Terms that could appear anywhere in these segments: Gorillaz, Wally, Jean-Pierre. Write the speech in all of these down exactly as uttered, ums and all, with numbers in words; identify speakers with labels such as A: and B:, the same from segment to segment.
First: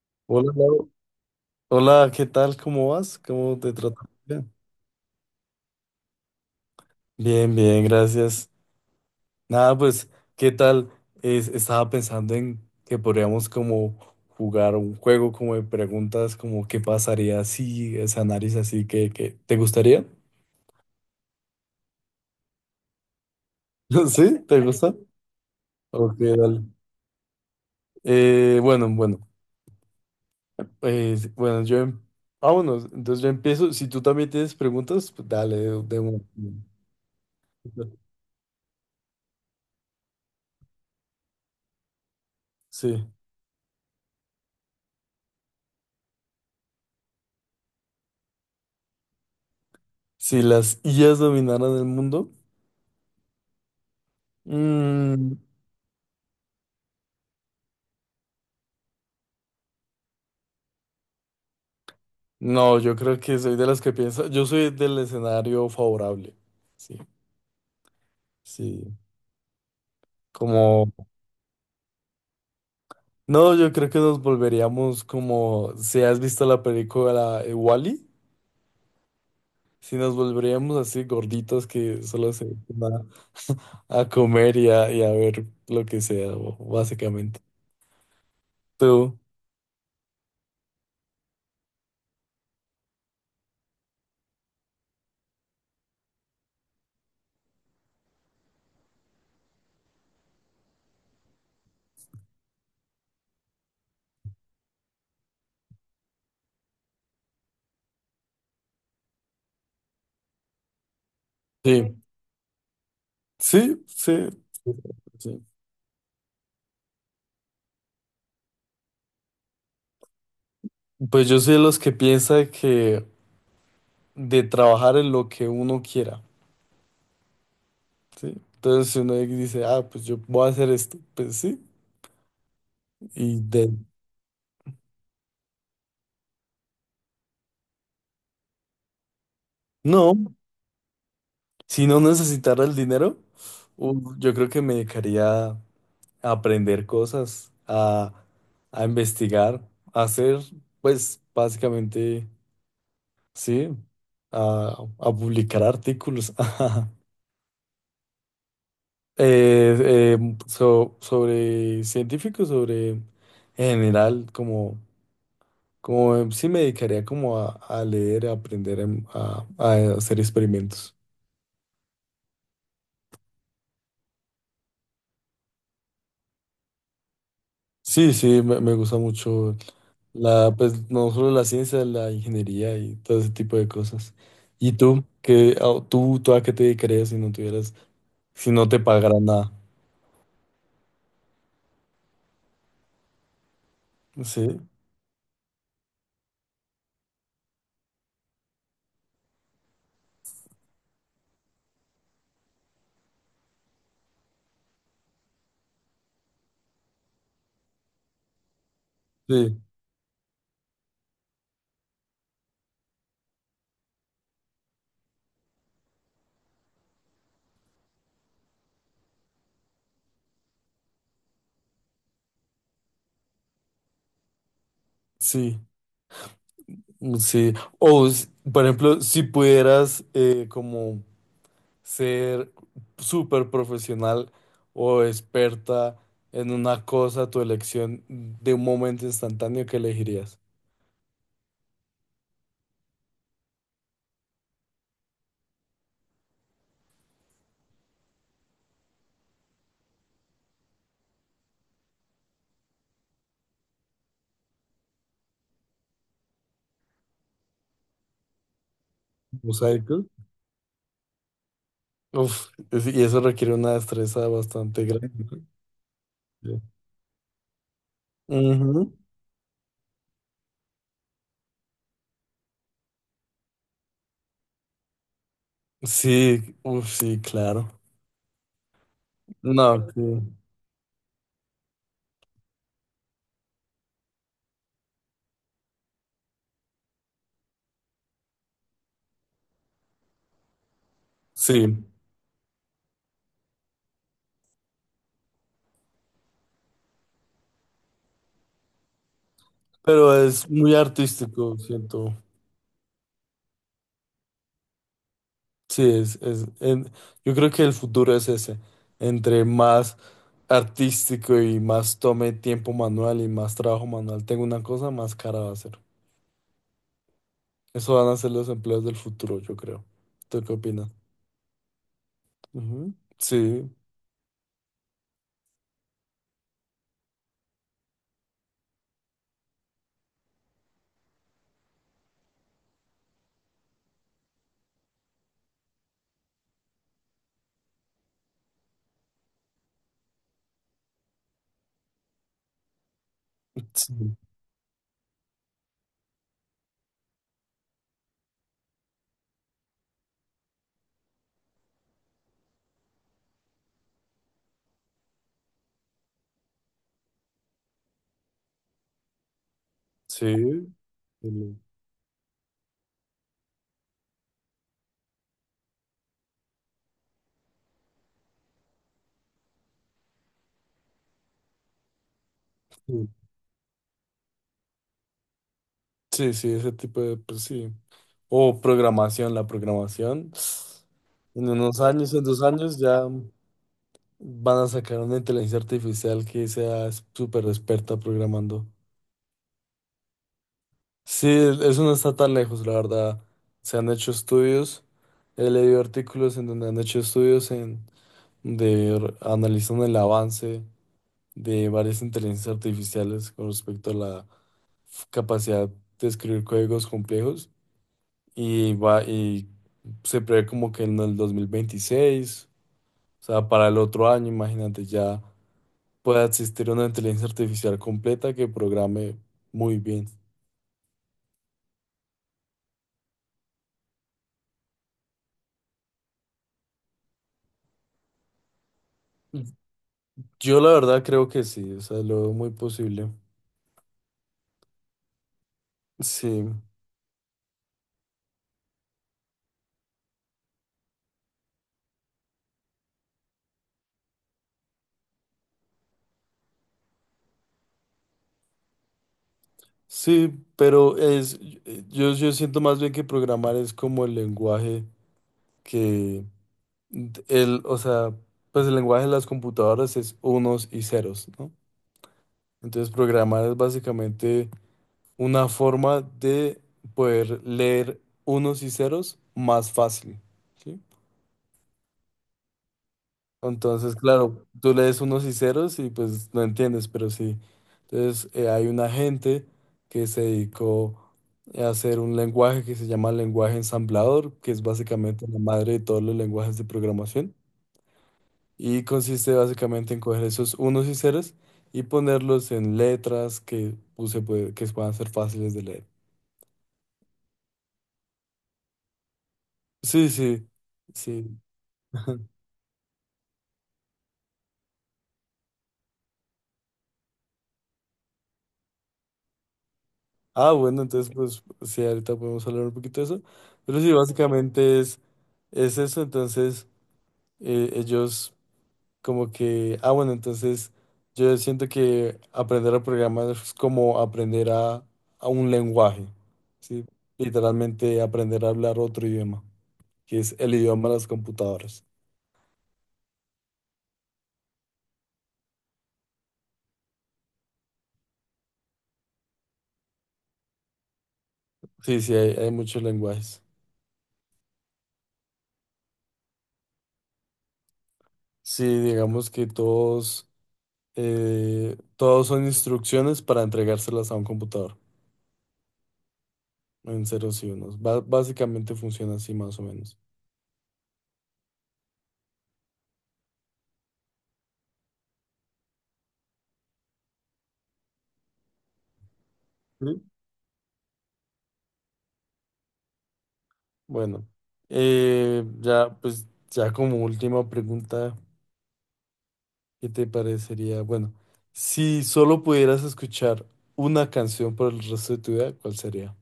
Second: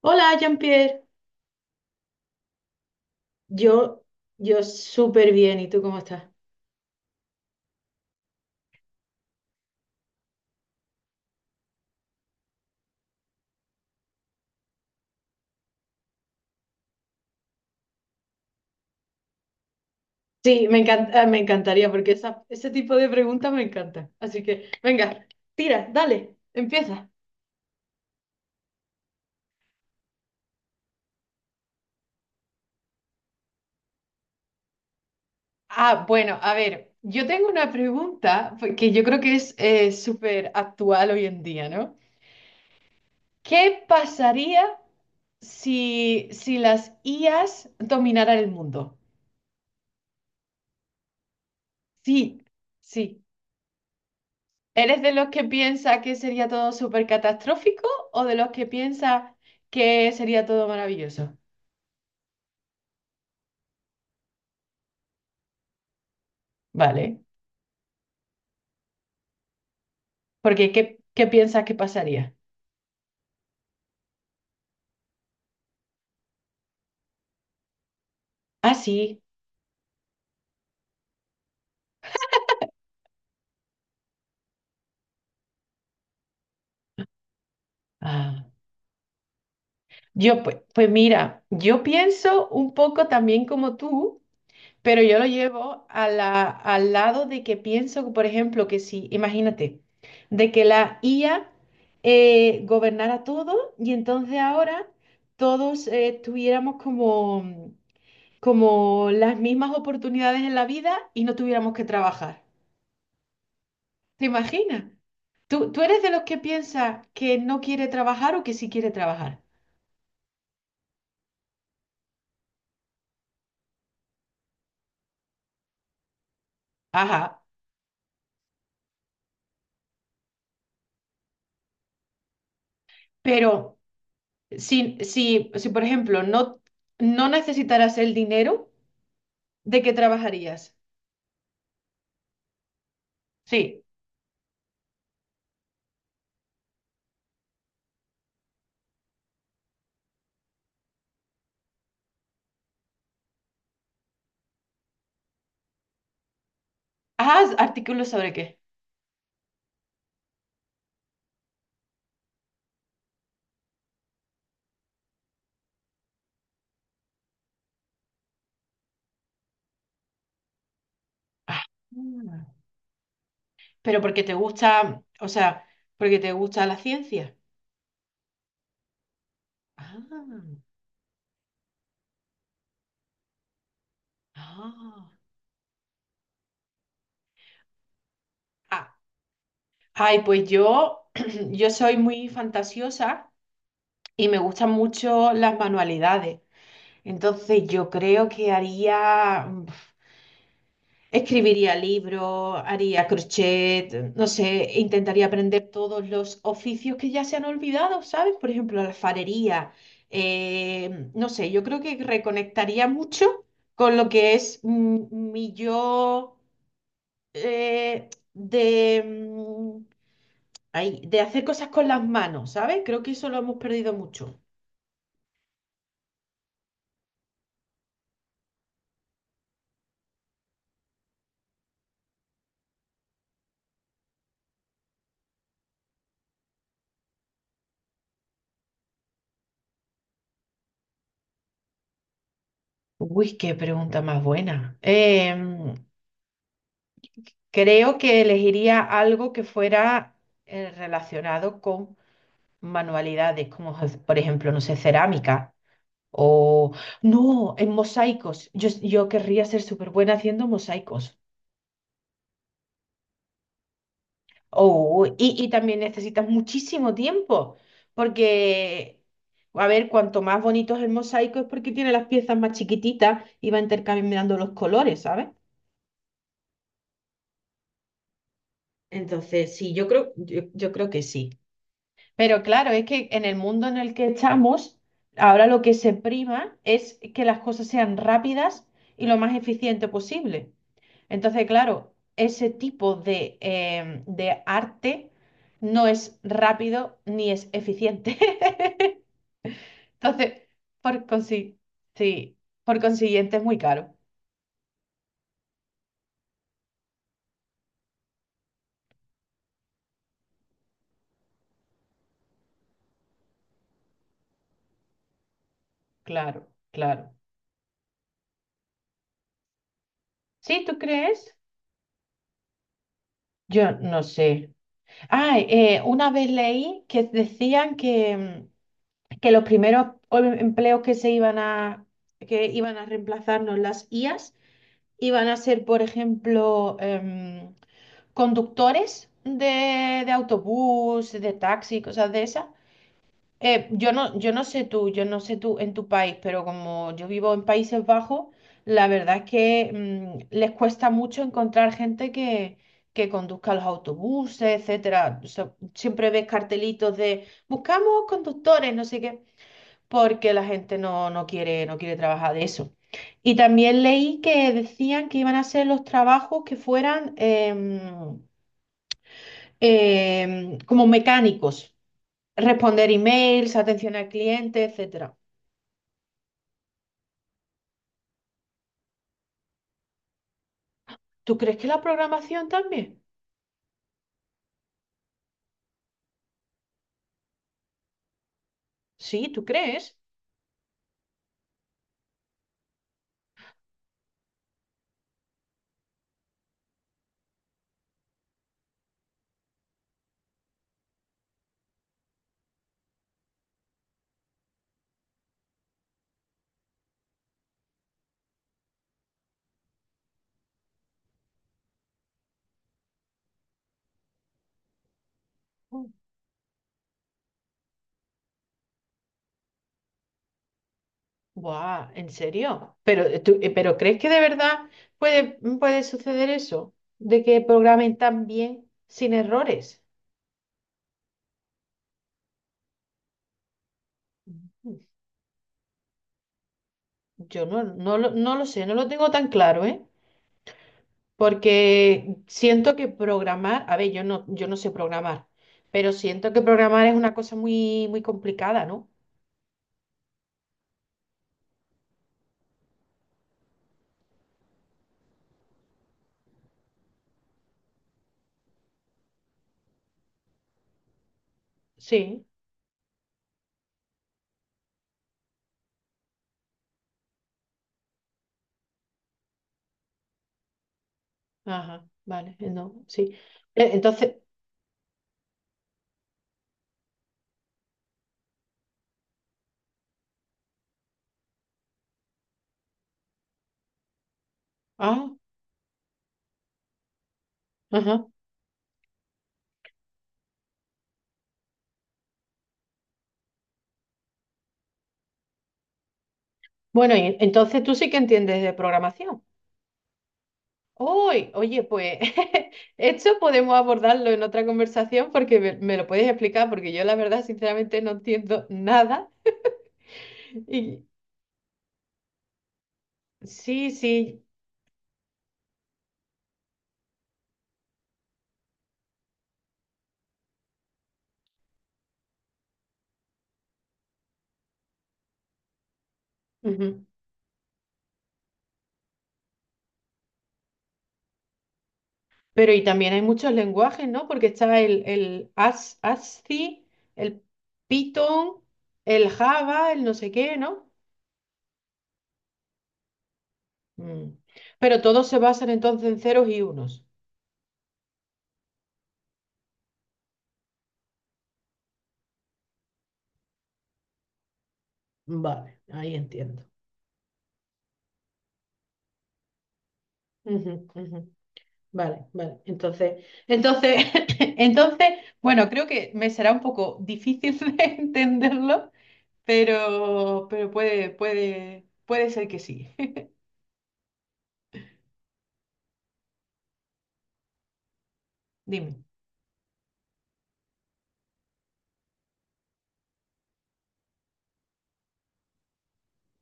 A: Hola,
B: Hola, Lau.
A: Jean-Pierre.
B: Hola, ¿qué tal? ¿Cómo vas? ¿Cómo te trata
A: Yo,
B: el día?
A: yo súper bien. ¿Y tú cómo estás?
B: Bien, bien, gracias. Nada, pues, ¿qué tal? Es- estaba pensando en que podríamos como jugar un juego como de preguntas, como qué pasaría si esa nariz así que, que- ¿te gustaría?
A: Sí, me encanta, me encantaría porque esa- ese tipo de preguntas me encanta.
B: ¿Sí?
A: Así
B: ¿Te
A: que,
B: gusta?
A: venga, tira,
B: Ok,
A: dale,
B: dale.
A: empieza.
B: Eh, bueno, bueno, eh, bueno, yo, em- ah, bueno, entonces yo empiezo. Si tú también tienes preguntas, pues dale, de, de
A: Ah,
B: una.
A: bueno, a ver, yo tengo una pregunta pues, que yo creo que es eh, súper actual hoy en día, ¿no?
B: Sí.
A: ¿Qué pasaría si, si las I As dominaran el mundo?
B: Si las I As dominaran el mundo.
A: Sí, sí. ¿Eres de los
B: Mm,
A: que piensa que sería todo súper catastrófico o de los que piensa que sería todo maravilloso?
B: no, yo creo que soy de los que piensa, yo soy del escenario favorable, sí,
A: Vale,
B: sí,
A: porque
B: como,
A: ¿qué, qué piensas que pasaría?
B: no, yo creo que nos volveríamos como, si has visto la película Wally,
A: Ah, sí.
B: si nos volveríamos así gorditos que solo se van a, a comer y a, y a ver lo que sea, bo- básicamente.
A: Ah,
B: Tú,
A: yo, pues, pues mira, yo pienso un poco también como tú, pero yo lo llevo a la- al lado de que pienso, por ejemplo, que si, imagínate, de que la I A eh, gobernara todo y entonces ahora todos eh, tuviéramos como como las mismas oportunidades en la vida y no tuviéramos que
B: sí,
A: trabajar.
B: sí,
A: ¿Te
B: sí,
A: imaginas?
B: sí.
A: ¿Tú, tú eres de los que piensa que no quiere trabajar o que sí quiere trabajar?
B: Pues yo soy de los que piensa que de trabajar en lo que uno quiera.
A: Ajá,
B: Sí. Entonces, si uno dice, ah, pues yo voy a hacer esto, pues sí, y de...
A: pero si, si, si por ejemplo, no, no necesitaras el dinero, ¿de qué
B: No,
A: trabajarías?
B: si no necesitara el dinero,
A: Sí.
B: uh, yo creo que me dedicaría a aprender cosas, a, a investigar, a hacer, pues básicamente, sí, a, a publicar artículos ajá,
A: Ah, artículos sobre qué.
B: eh, eh, so- sobre científicos, sobre en general, como. Como eh, sí me dedicaría como a, a leer, a aprender, em, a, a hacer experimentos.
A: Ah, pero porque te gusta, o sea, porque te gusta la ciencia.
B: Sí, sí, me, me gusta mucho la,
A: Ah,
B: pues no solo la ciencia, la ingeniería y todo ese tipo de cosas. ¿Y tú?
A: ah.
B: ¿Qué, a- tú, ¿tú a qué te dedicarías si no tuvieras, si no te
A: Ah,
B: pagaran nada?
A: ay, pues yo, yo soy muy fantasiosa y me
B: Sí,
A: gustan mucho las manualidades. Entonces yo creo que haría, mm, escribiría libros, haría crochet, no sé, intentaría aprender todos los oficios que ya se han olvidado, ¿sabes? Por ejemplo, la
B: sí,
A: alfarería. Eh, no sé, yo creo que reconectaría mucho con lo que es mm, mi yo eh, de, mm, ay, de hacer cosas con las manos, ¿sabes? Creo que eso lo hemos perdido mucho.
B: sí, mm, sí. O, s- por ejemplo, si pudieras eh, como ser súper profesional o experta en una cosa, tu elección de un momento instantáneo que elegirías.
A: Uy, qué pregunta más buena. Em, Creo que elegiría algo que fuera eh, relacionado con manualidades, como je- por ejemplo, no sé, cerámica o no, en mosaicos. Yo, yo querría ser súper
B: Mosaico.
A: buena haciendo mosaicos.
B: Uf, es- y eso requiere una destreza bastante
A: Oh, y,
B: grande.
A: y también necesitas
B: ¿No?
A: muchísimo tiempo,
B: Ujú.
A: porque, a ver, cuanto más bonito es el mosaico es porque tiene las piezas más chiquititas y va intercambiando los colores, ¿sabes?
B: Sí, uf, sí, claro.
A: Entonces, sí, yo
B: No, sí,
A: creo, yo, yo creo que sí. Pero claro, es que en el mundo en el que estamos, ahora lo que se prima es que las cosas sean rápidas y lo más eficiente posible. Entonces,
B: sí,
A: claro, ese tipo de, em, de arte no es rápido ni es eficiente.
B: pero
A: Entonces,
B: es muy
A: por
B: artístico,
A: consi-
B: siento.
A: sí, por consiguiente es muy caro.
B: Sí, es, es, en- yo creo que el futuro es ese, entre más artístico y más tome tiempo manual y más trabajo manual tengo una cosa, más cara va a ser.
A: Claro, claro.
B: Eso van a ser los empleos del futuro, yo creo. ¿Tú qué
A: ¿Sí, tú
B: opinas?
A: crees?
B: Ujú. Sí,
A: Yo no sé. Ah, eh, una vez leí que decían que, mm, que los primeros ol- empleos que se iban a, que iban a reemplazarnos las I As iban a ser, por ejemplo, em, conductores de, de autobús, de taxi, cosas de esas. Eh, yo
B: sí,
A: no, yo no sé tú, yo no sé tú en tu país, pero como yo vivo en Países Bajos, la verdad es que mm, les cuesta mucho encontrar gente que, que conduzca los autobuses, etcétera. O sea, siempre ves cartelitos de buscamos conductores, no sé qué
B: sí,
A: porque la gente no, no
B: sí,
A: quiere, no quiere trabajar de eso. Y también leí que decían que iban a ser los trabajos que fueran em, em, como mecánicos, responder emails, atención al cliente, etcétera.
B: sí, sí, ese tipo de, pues sí. O programación, la programación.
A: ¿Tú
B: En
A: crees que
B: unos
A: la
B: años, en dos
A: programación
B: años
A: también?
B: ya van a sacar una inteligencia artificial que sea súper experta programando.
A: Sí, ¿tú crees?
B: Sí, eso no está tan lejos, la verdad. Se han hecho estudios, he leído artículos en donde han hecho estudios en de r- analizan el avance de varias inteligencias artificiales con respecto a la f- capacidad de escribir códigos complejos y va y se prevé como que en el dos mil veintiséis, o sea, para el otro año, imagínate, ya
A: Mm.
B: pueda existir una inteligencia artificial completa que programe muy bien.
A: Buah, ¿en serio? Pero, eh, tú- eh, ¿pero crees que de verdad puede, puede suceder eso? De que programen tan bien sin errores.
B: Yo la verdad creo que sí, o sea, lo veo muy posible.
A: Mm.
B: Sí,
A: Yo no, no, lo- no lo sé, no lo tengo tan claro, ¿eh? Porque siento que programar, a ver, yo no, yo no sé programar, pero siento que programar es una cosa muy, muy complicada, ¿no?
B: sí, pero es, yo, yo siento más bien que programar es como el lenguaje que, el, o sea, pues el lenguaje de las computadoras es unos y ceros, ¿no?
A: Sí,
B: Entonces programar es básicamente una forma de poder leer unos y ceros más fácil, ¿sí?
A: ajá, vale, eh, no, sí. Eh,
B: Entonces,
A: entonces,
B: claro, tú lees unos y ceros y pues no entiendes, pero sí. Entonces, eh, hay una gente que se dedicó a hacer un lenguaje que se llama lenguaje ensamblador, que es
A: ah,
B: básicamente la madre de todos los lenguajes de programación.
A: ajá.
B: Y consiste básicamente en coger esos unos y ceros y ponerlos en letras que, pues, se puede- que puedan ser fáciles de leer.
A: Bueno, y entonces tú sí que entiendes de programación.
B: Sí, sí,
A: Uy,
B: sí.
A: oye, pues esto podemos abordarlo en otra conversación porque me, me lo puedes explicar, porque yo la verdad, sinceramente, no entiendo nada.
B: Ah, bueno,
A: Y
B: entonces pues sí, ahorita podemos hablar un poquito de eso.
A: sí,
B: Pero sí,
A: sí.
B: básicamente es, es eso, entonces eh, ellos como que, ah, bueno, entonces yo siento que aprender a programar es como aprender a, a un lenguaje,
A: Ujú.
B: ¿sí? Literalmente aprender a hablar otro idioma, que es el idioma de las computadoras.
A: Pero y también hay muchos lenguajes, ¿no? Porque está el, el As- ASCII, el Python, el Java, el no sé qué, ¿no?
B: Sí, sí, hay, hay muchos lenguajes.
A: Mm. Pero todos se basan entonces en ceros y unos.
B: Sí, digamos que todos, eh, todos son instrucciones para entregárselas a un computador.
A: Vale, ahí entiendo.
B: En ceros y unos. Ba- básicamente funciona así más o menos.
A: Ujú, ujú. Vale, vale. Entonces, Entonces, entonces, bueno, creo que me será un poco difícil de entenderlo,
B: ¿Sí?
A: pero, pero puede, puede, puede ser que sí.
B: Bueno, eh, ya pues ya como última pregunta,
A: Dime.
B: ¿qué te parecería? Bueno, si solo pudieras escuchar una canción por el resto de tu vida, ¿cuál sería?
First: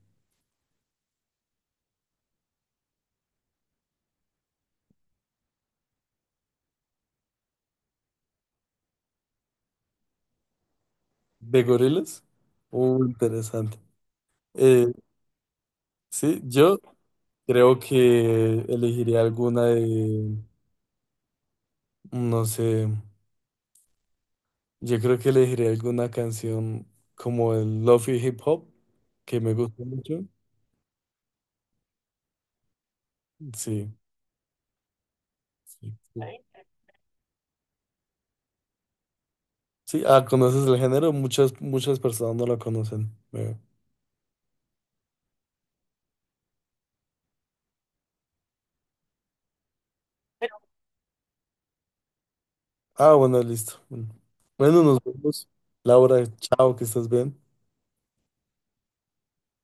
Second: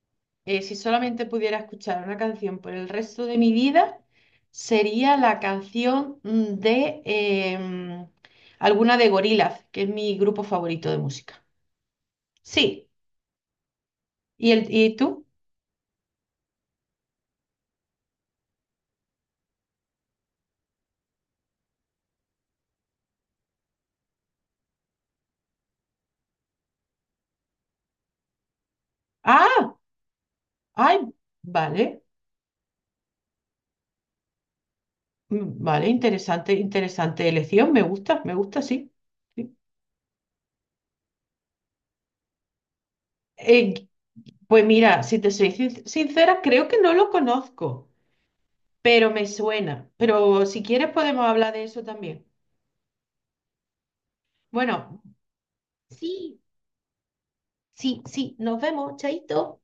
A: eh, Si solamente pudiera escuchar una canción por el resto de mi vida, sería la canción mm, de em, alguna de Gorillaz, que es mi grupo favorito de música.
B: ¿De Gorillaz?
A: Sí.
B: Uh, interesante.
A: ¿Y, el,
B: Eh,
A: y tú?
B: sí, yo creo que elegiría alguna de, no sé, yo creo que elegiría alguna canción como el Lofi Hip Hop, que me
A: Ah,
B: gusta mucho.
A: ay, vale.
B: Sí.
A: Mm, vale,
B: Sí,
A: interesante, interesante elección. Me gusta, me gusta, sí. Sí.
B: sí, ah, conoces el género, muchas, muchas personas no lo conocen. Veo.
A: Eh, pues mira, si te soy sin- sincera, creo que no lo conozco, pero me suena. Pero si quieres podemos hablar de eso también.
B: Ah, bueno, listo. Bueno, Bueno, nos
A: Bueno,
B: vemos. Laura,
A: sí,
B: chao, que estés bien.
A: sí, sí, nos vemos, chaito.